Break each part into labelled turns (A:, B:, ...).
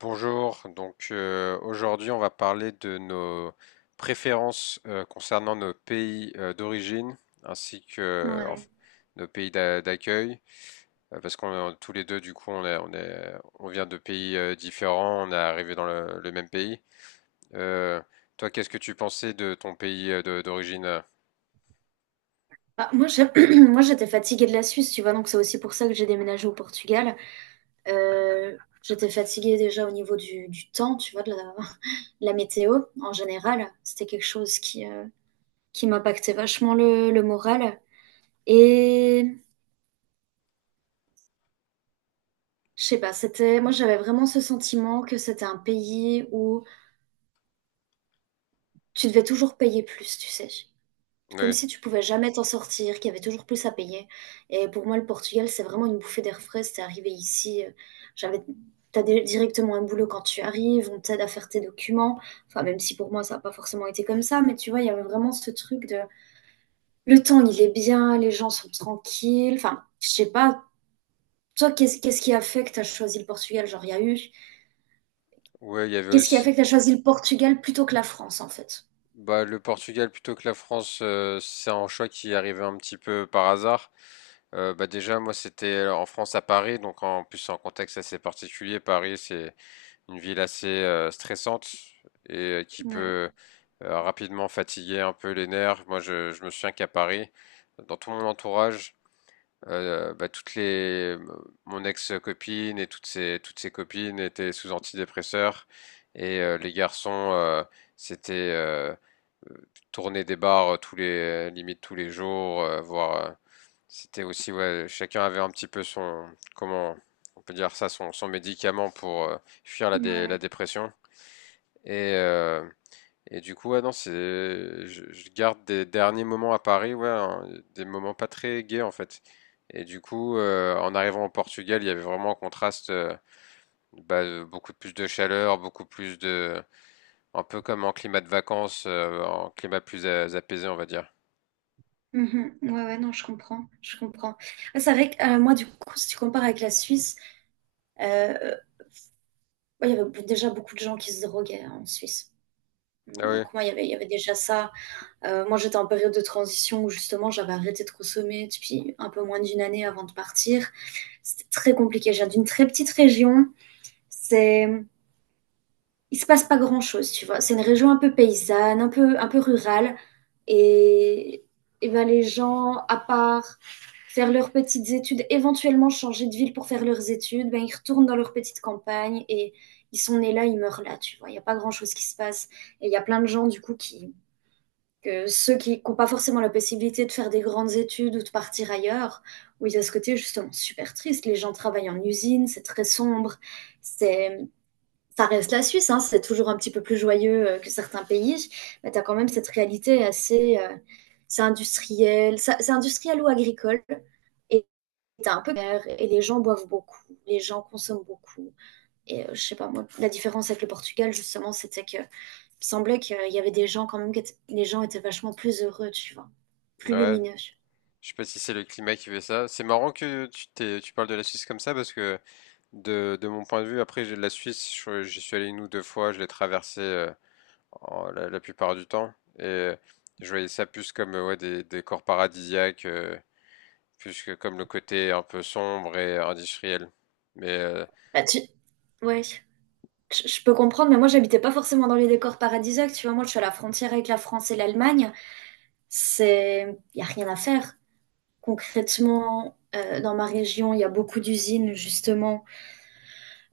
A: Bonjour, aujourd'hui on va parler de nos préférences concernant nos pays d'origine ainsi que euh,
B: Ouais.
A: enf- nos pays d'accueil. Parce qu'on est tous les deux, on vient de pays différents, on est arrivé dans le même pays. Euh, Toi, qu'est-ce que tu pensais de ton pays d'origine?
B: Bah, moi, moi, j'étais fatiguée de la Suisse, tu vois, donc c'est aussi pour ça que j'ai déménagé au Portugal. Euh, J'étais fatiguée déjà au niveau du temps, tu vois, de la, la météo en général. C'était quelque chose qui m'impactait vachement le moral. Et je sais pas, moi, j'avais vraiment ce sentiment que c'était un pays où tu devais toujours payer plus, tu sais. Comme
A: Oui,
B: si tu pouvais jamais t'en sortir, qu'il y avait toujours plus à payer. Et pour moi, le Portugal, c'est vraiment une bouffée d'air frais. C'est arrivé ici, j'avais, directement un boulot quand tu arrives, on t'aide à faire tes documents. Enfin, même si pour moi, ça n'a pas forcément été comme ça, mais tu vois, il y avait vraiment ce truc de le temps, il est bien, les gens sont tranquilles. Enfin, je sais pas. Toi, qu'est-ce qui a fait que tu as choisi le Portugal? Genre, il y a eu.
A: ouais, il y avait
B: Qu'est-ce qui a
A: aussi.
B: fait que tu as choisi le Portugal plutôt que la France, en fait?
A: Bah, le Portugal plutôt que la France, c'est un choix qui est arrivé un petit peu par hasard. Bah déjà, moi, c'était en France à Paris, donc en plus, c'est un contexte assez particulier. Paris, c'est une ville assez stressante et qui
B: Ouais,
A: peut rapidement fatiguer un peu les nerfs. Moi, je me souviens qu'à Paris, dans tout mon entourage, bah, toutes les, mon ex-copine et toutes ses copines étaient sous antidépresseurs, et les garçons c'était euh, tourner des bars tous les, limite tous les jours, voire c'était aussi, ouais, chacun avait un petit peu son, comment on peut dire ça, son médicament pour fuir la
B: ouais.
A: dépression. Et euh, et du coup, ouais, non, c'est, je garde des derniers moments à Paris, ouais, hein, des moments pas très gais en fait. Et du coup, en arrivant au Portugal, il y avait vraiment un contraste, beaucoup plus de chaleur, beaucoup plus de, un peu comme en climat de vacances, en climat plus apaisé, on va dire.
B: Mhm. Ouais, ouais, non, je comprends, je comprends. Ah, c'est vrai que moi, du coup, si tu compares avec la Suisse, euh, ouais, il y avait déjà beaucoup de gens qui se droguaient hein, en Suisse.
A: Ah
B: Mm,
A: oui,
B: donc moi, il y avait déjà ça. Moi, j'étais en période de transition où justement, j'avais arrêté de consommer depuis un peu moins d'une année avant de partir. C'était très compliqué. Je viens d'une très petite région. Il se passe pas grand-chose, tu vois. C'est une région un peu paysanne, un peu rurale. Et, et ben les gens, à part faire leurs petites études, éventuellement changer de ville pour faire leurs études, ben ils retournent dans leur petite campagne et ils sont nés là, ils meurent là, tu vois. Il n'y a pas grand-chose qui se passe. Et il y a plein de gens, du coup, que ceux qui n'ont pas forcément la possibilité de faire des grandes études ou de partir ailleurs, où il y a ce côté justement super triste. Les gens travaillent en usine, c'est très sombre, c'est ça reste la Suisse, hein, c'est toujours un petit peu plus joyeux que certains pays, mais tu as quand même cette réalité assez. C'est industriel, c'est industriel ou agricole, et t'as un peu d'air, et les gens boivent beaucoup, les gens consomment beaucoup. Et je sais pas, moi, la différence avec le Portugal, justement, c'était que il me semblait qu'il y avait des gens quand même, que les gens étaient vachement plus heureux, tu vois, plus
A: ouais.
B: lumineux.
A: Je sais pas si c'est le climat qui fait ça. C'est marrant que tu t'es, tu parles de la Suisse comme ça, parce que de mon point de vue, après, j'ai de la Suisse, j'y suis allé une ou deux fois, je l'ai traversé la, la plupart du temps. Et je voyais ça plus comme ouais, des décors paradisiaques, plus que comme le côté un peu sombre et industriel. Mais,
B: Bah, tu... Ouais. Je peux comprendre, mais moi j'habitais pas forcément dans les décors paradisiaques, tu vois. Moi je suis à la frontière avec la France et l'Allemagne. C'est, il n'y a rien à faire. Concrètement, dans ma région, il y a beaucoup d'usines, justement,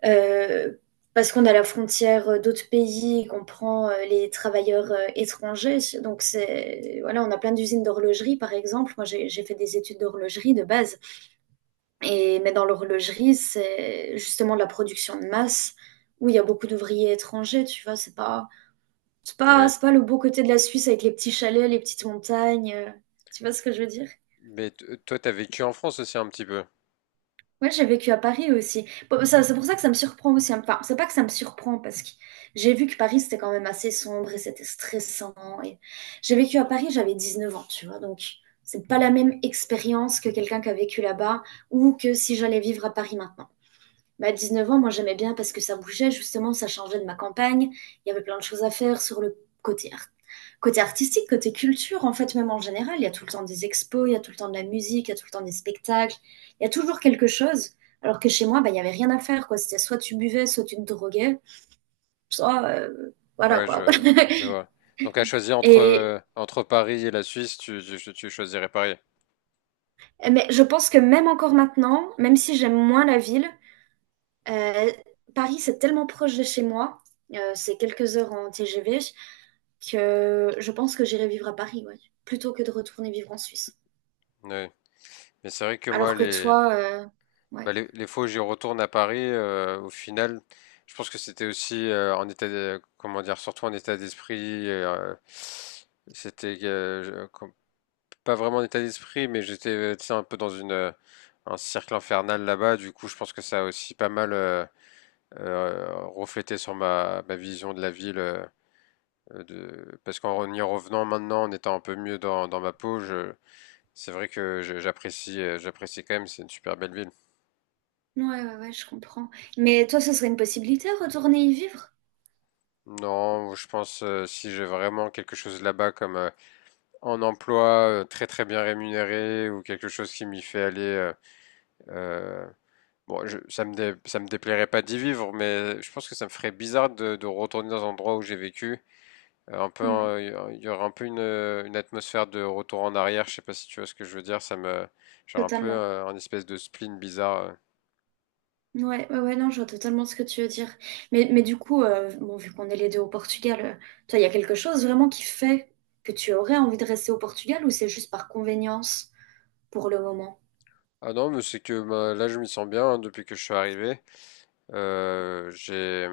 B: euh, parce qu'on a la frontière d'autres pays, qu'on prend les travailleurs étrangers. Donc, c'est, voilà, on a plein d'usines d'horlogerie, par exemple. Moi, j'ai fait des études d'horlogerie de base. Et, mais dans l'horlogerie, c'est justement de la production de masse où il y a beaucoup d'ouvriers étrangers, tu vois.
A: ouais.
B: C'est pas le beau côté de la Suisse avec les petits chalets, les petites montagnes. Tu vois ce que je veux dire?
A: Mais toi, t'as vécu en France aussi un petit peu.
B: Ouais, j'ai vécu à Paris aussi. Bon, c'est pour ça que ça me surprend aussi. Hein. Enfin, c'est pas que ça me surprend parce que j'ai vu que Paris c'était quand même assez sombre et c'était stressant. Et j'ai vécu à Paris, j'avais 19 ans, tu vois. Donc, c'est pas la même expérience que quelqu'un qui a vécu là-bas ou que si j'allais vivre à Paris maintenant. Bah, 19 ans, moi j'aimais bien parce que ça bougeait, justement, ça changeait de ma campagne. Il y avait plein de choses à faire sur le côté, côté artistique, côté culture, en fait, même en général. Il y a tout le temps des expos, il y a tout le temps de la musique, il y a tout le temps des spectacles. Il y a toujours quelque chose. Alors que chez moi, bah, il n'y avait rien à faire, quoi. C'était soit tu buvais, soit tu te droguais, soit. Voilà,
A: Ouais,
B: quoi.
A: je vois. Donc à choisir entre,
B: Et,
A: entre Paris et la Suisse, tu choisirais Paris.
B: mais je pense que même encore maintenant, même si j'aime moins la ville, euh, Paris, c'est tellement proche de chez moi. C'est quelques heures en TGV que je pense que j'irai vivre à Paris, ouais, plutôt que de retourner vivre en Suisse.
A: Ouais. Mais c'est vrai que moi,
B: Alors que
A: les,
B: toi,
A: bah,
B: ouais,
A: les fois où j'y retourne à Paris, au final, je pense que c'était aussi en état, comment dire, surtout en état d'esprit. C'était euh, je- com- Pas vraiment en état d'esprit, mais j'étais tu sais, un peu dans une un cercle infernal là-bas. Du coup, je pense que ça a aussi pas mal reflété sur ma vision de la ville. De... Parce qu'en y revenant maintenant, en étant un peu mieux dans ma peau, je... c'est vrai que j'apprécie j'apprécie quand même. C'est une super belle ville.
B: ouais, ouais, ouais, je comprends. Mais toi, ce serait une possibilité, retourner y vivre?
A: Non, je pense, si j'ai vraiment quelque chose là-bas comme en emploi très très bien rémunéré, ou quelque chose qui m'y fait aller, euh, bon, ça me déplairait pas d'y vivre, mais je pense que ça me ferait bizarre de retourner dans un endroit où j'ai vécu. Euh, un peu,
B: Ouais,
A: euh, il y aura un peu une atmosphère de retour en arrière. Je sais pas si tu vois ce que je veux dire. Ça me, genre un peu
B: totalement.
A: un espèce de spleen bizarre.
B: Ouais, ouais, ouais, non, je vois totalement ce que tu veux dire. Mais du coup, bon, vu qu'on est les deux au Portugal, toi, il y a quelque chose vraiment qui fait que tu aurais envie de rester au Portugal ou c'est juste par convenience pour le moment?
A: Ah non, mais c'est que bah, là je m'y sens bien, hein, depuis que je suis arrivé. J'ai,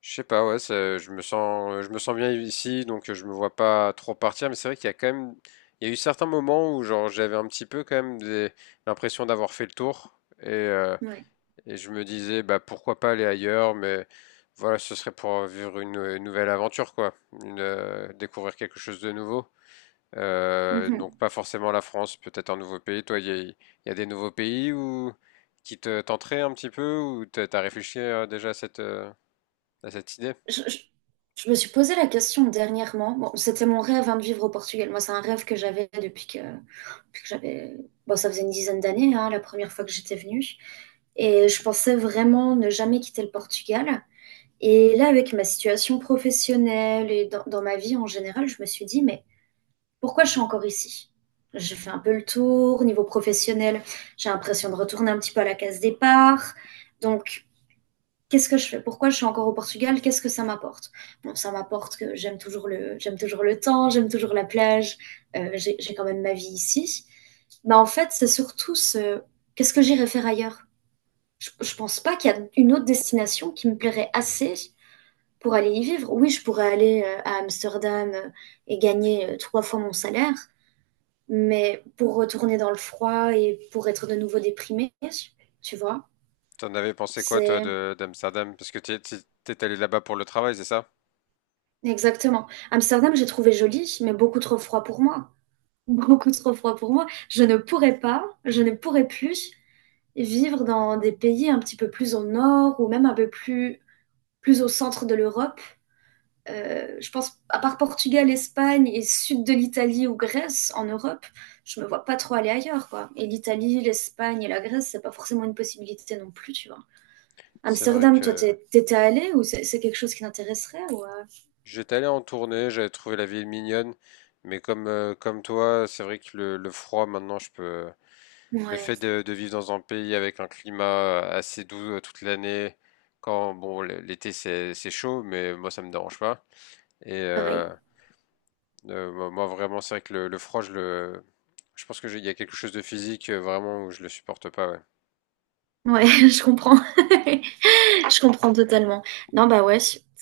A: je sais pas, ouais, ça- je me sens bien ici, donc je me vois pas trop partir. Mais c'est vrai qu'il y a quand même, il y a eu certains moments où genre j'avais un petit peu quand même des- l'impression d'avoir fait le tour, et, euh,
B: Ouais.
A: et je me disais bah pourquoi pas aller ailleurs, mais voilà, ce serait pour vivre une nouvelle aventure quoi, découvrir quelque chose de nouveau. Donc
B: Mhm.
A: pas forcément la France, peut-être un nouveau pays. Toi, il y a des nouveaux pays où, qui te tenteraient un petit peu, ou t'as réfléchi déjà à à cette idée?
B: Je, je- je me suis posé la question dernièrement. Bon, c'était mon rêve hein, de vivre au Portugal. Moi, c'est un rêve que j'avais depuis que j'avais. Bon, ça faisait une dizaine d'années, hein, la première fois que j'étais venue. Et je pensais vraiment ne jamais quitter le Portugal. Et là, avec ma situation professionnelle et dans ma vie en général, je me suis dit, mais pourquoi je suis encore ici? J'ai fait un peu le tour. Niveau professionnel, j'ai l'impression de retourner un petit peu à la case départ. Donc, qu'est-ce que je fais? Pourquoi je suis encore au Portugal? Qu'est-ce que ça m'apporte? Bon, ça m'apporte que j'aime toujours le temps, j'aime toujours la plage, j'ai quand même ma vie ici. Mais en fait, c'est surtout qu'est-ce que j'irai faire ailleurs? Je ne pense pas qu'il y a une autre destination qui me plairait assez pour aller y vivre. Oui, je pourrais aller à Amsterdam et gagner 3 fois mon salaire, mais pour retourner dans le froid et pour être de nouveau déprimée, tu vois,
A: T'en avais pensé quoi, toi,
B: c'est
A: de d'Amsterdam? Parce que t'es allé là-bas pour le travail, c'est ça?
B: exactement. Amsterdam, j'ai trouvé joli, mais beaucoup trop froid pour moi. Beaucoup trop froid pour moi. Je ne pourrais pas, je ne pourrais plus vivre dans des pays un petit peu plus au nord ou même un peu plus, plus au centre de l'Europe. Je pense, à part Portugal, Espagne et sud de l'Italie ou Grèce en Europe, je me vois pas trop aller ailleurs, quoi. Et l'Italie, l'Espagne et la Grèce, c'est pas forcément une possibilité non plus, tu vois.
A: C'est vrai
B: Amsterdam, toi,
A: que
B: t'étais allée ou c'est quelque chose qui t'intéresserait ou
A: j'étais allé en tournée, j'avais trouvé la ville mignonne, mais comme, comme toi, c'est vrai que le froid, maintenant, je peux. Le
B: ouais,
A: fait de vivre dans un pays avec un climat assez doux toute l'année, quand, bon, l'été, c'est chaud, mais moi, ça me dérange pas. Et euh,
B: pareil.
A: Moi, moi, vraiment, c'est vrai que le froid, je pense que il y a quelque chose de physique vraiment où je le supporte pas. Ouais.
B: Ouais, je comprends. Je comprends totalement. Non, bah ouais.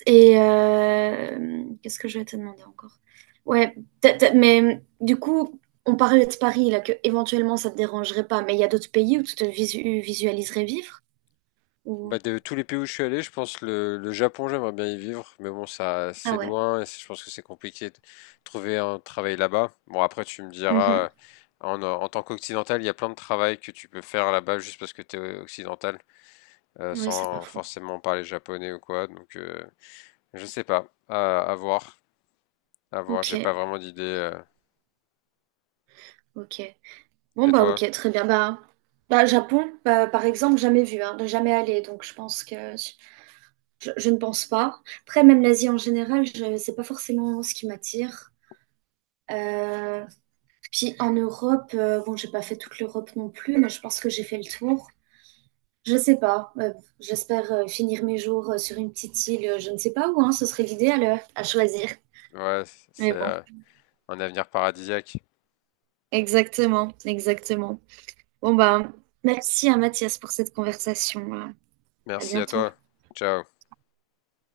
B: Et qu'est-ce que je vais te demander encore? Ouais, mais du coup, on parlait de Paris, là, que éventuellement ça te dérangerait pas, mais il y a d'autres pays où tu te visualiserais vivre?
A: Bah,
B: Ou...
A: de tous les pays où je suis allé, je pense le Japon, j'aimerais bien y vivre, mais bon, ça,
B: Ah
A: c'est
B: ouais.
A: loin, et je pense que c'est compliqué de trouver un travail là-bas. Bon, après, tu me diras,
B: Mhm.
A: en tant qu'occidental, il y a plein de travail que tu peux faire là-bas juste parce que tu es occidental,
B: Oui, c'est pas
A: sans
B: faux.
A: forcément parler japonais ou quoi. Donc, je sais pas, à voir, à voir.
B: Ok,
A: J'ai pas vraiment d'idée.
B: ok. Bon,
A: Et
B: bah
A: toi?
B: ok, très bien. Bah, bah Japon, bah, par exemple, jamais vu, hein, jamais allé, donc je pense que je ne pense pas. Après, même l'Asie en général, c'est pas forcément ce qui m'attire. Euh, Puis en Europe, bon, j'ai pas fait toute l'Europe non plus, mais je pense que j'ai fait le tour. Je sais pas. J'espère finir mes jours sur une petite île, je ne sais pas où, hein, ce serait l'idéal à choisir.
A: Ouais, c'est.
B: Mais bon,
A: Un avenir paradisiaque.
B: exactement, exactement. Bon bah, merci à Mathias pour cette conversation. À
A: Merci à
B: bientôt.
A: toi. Ciao.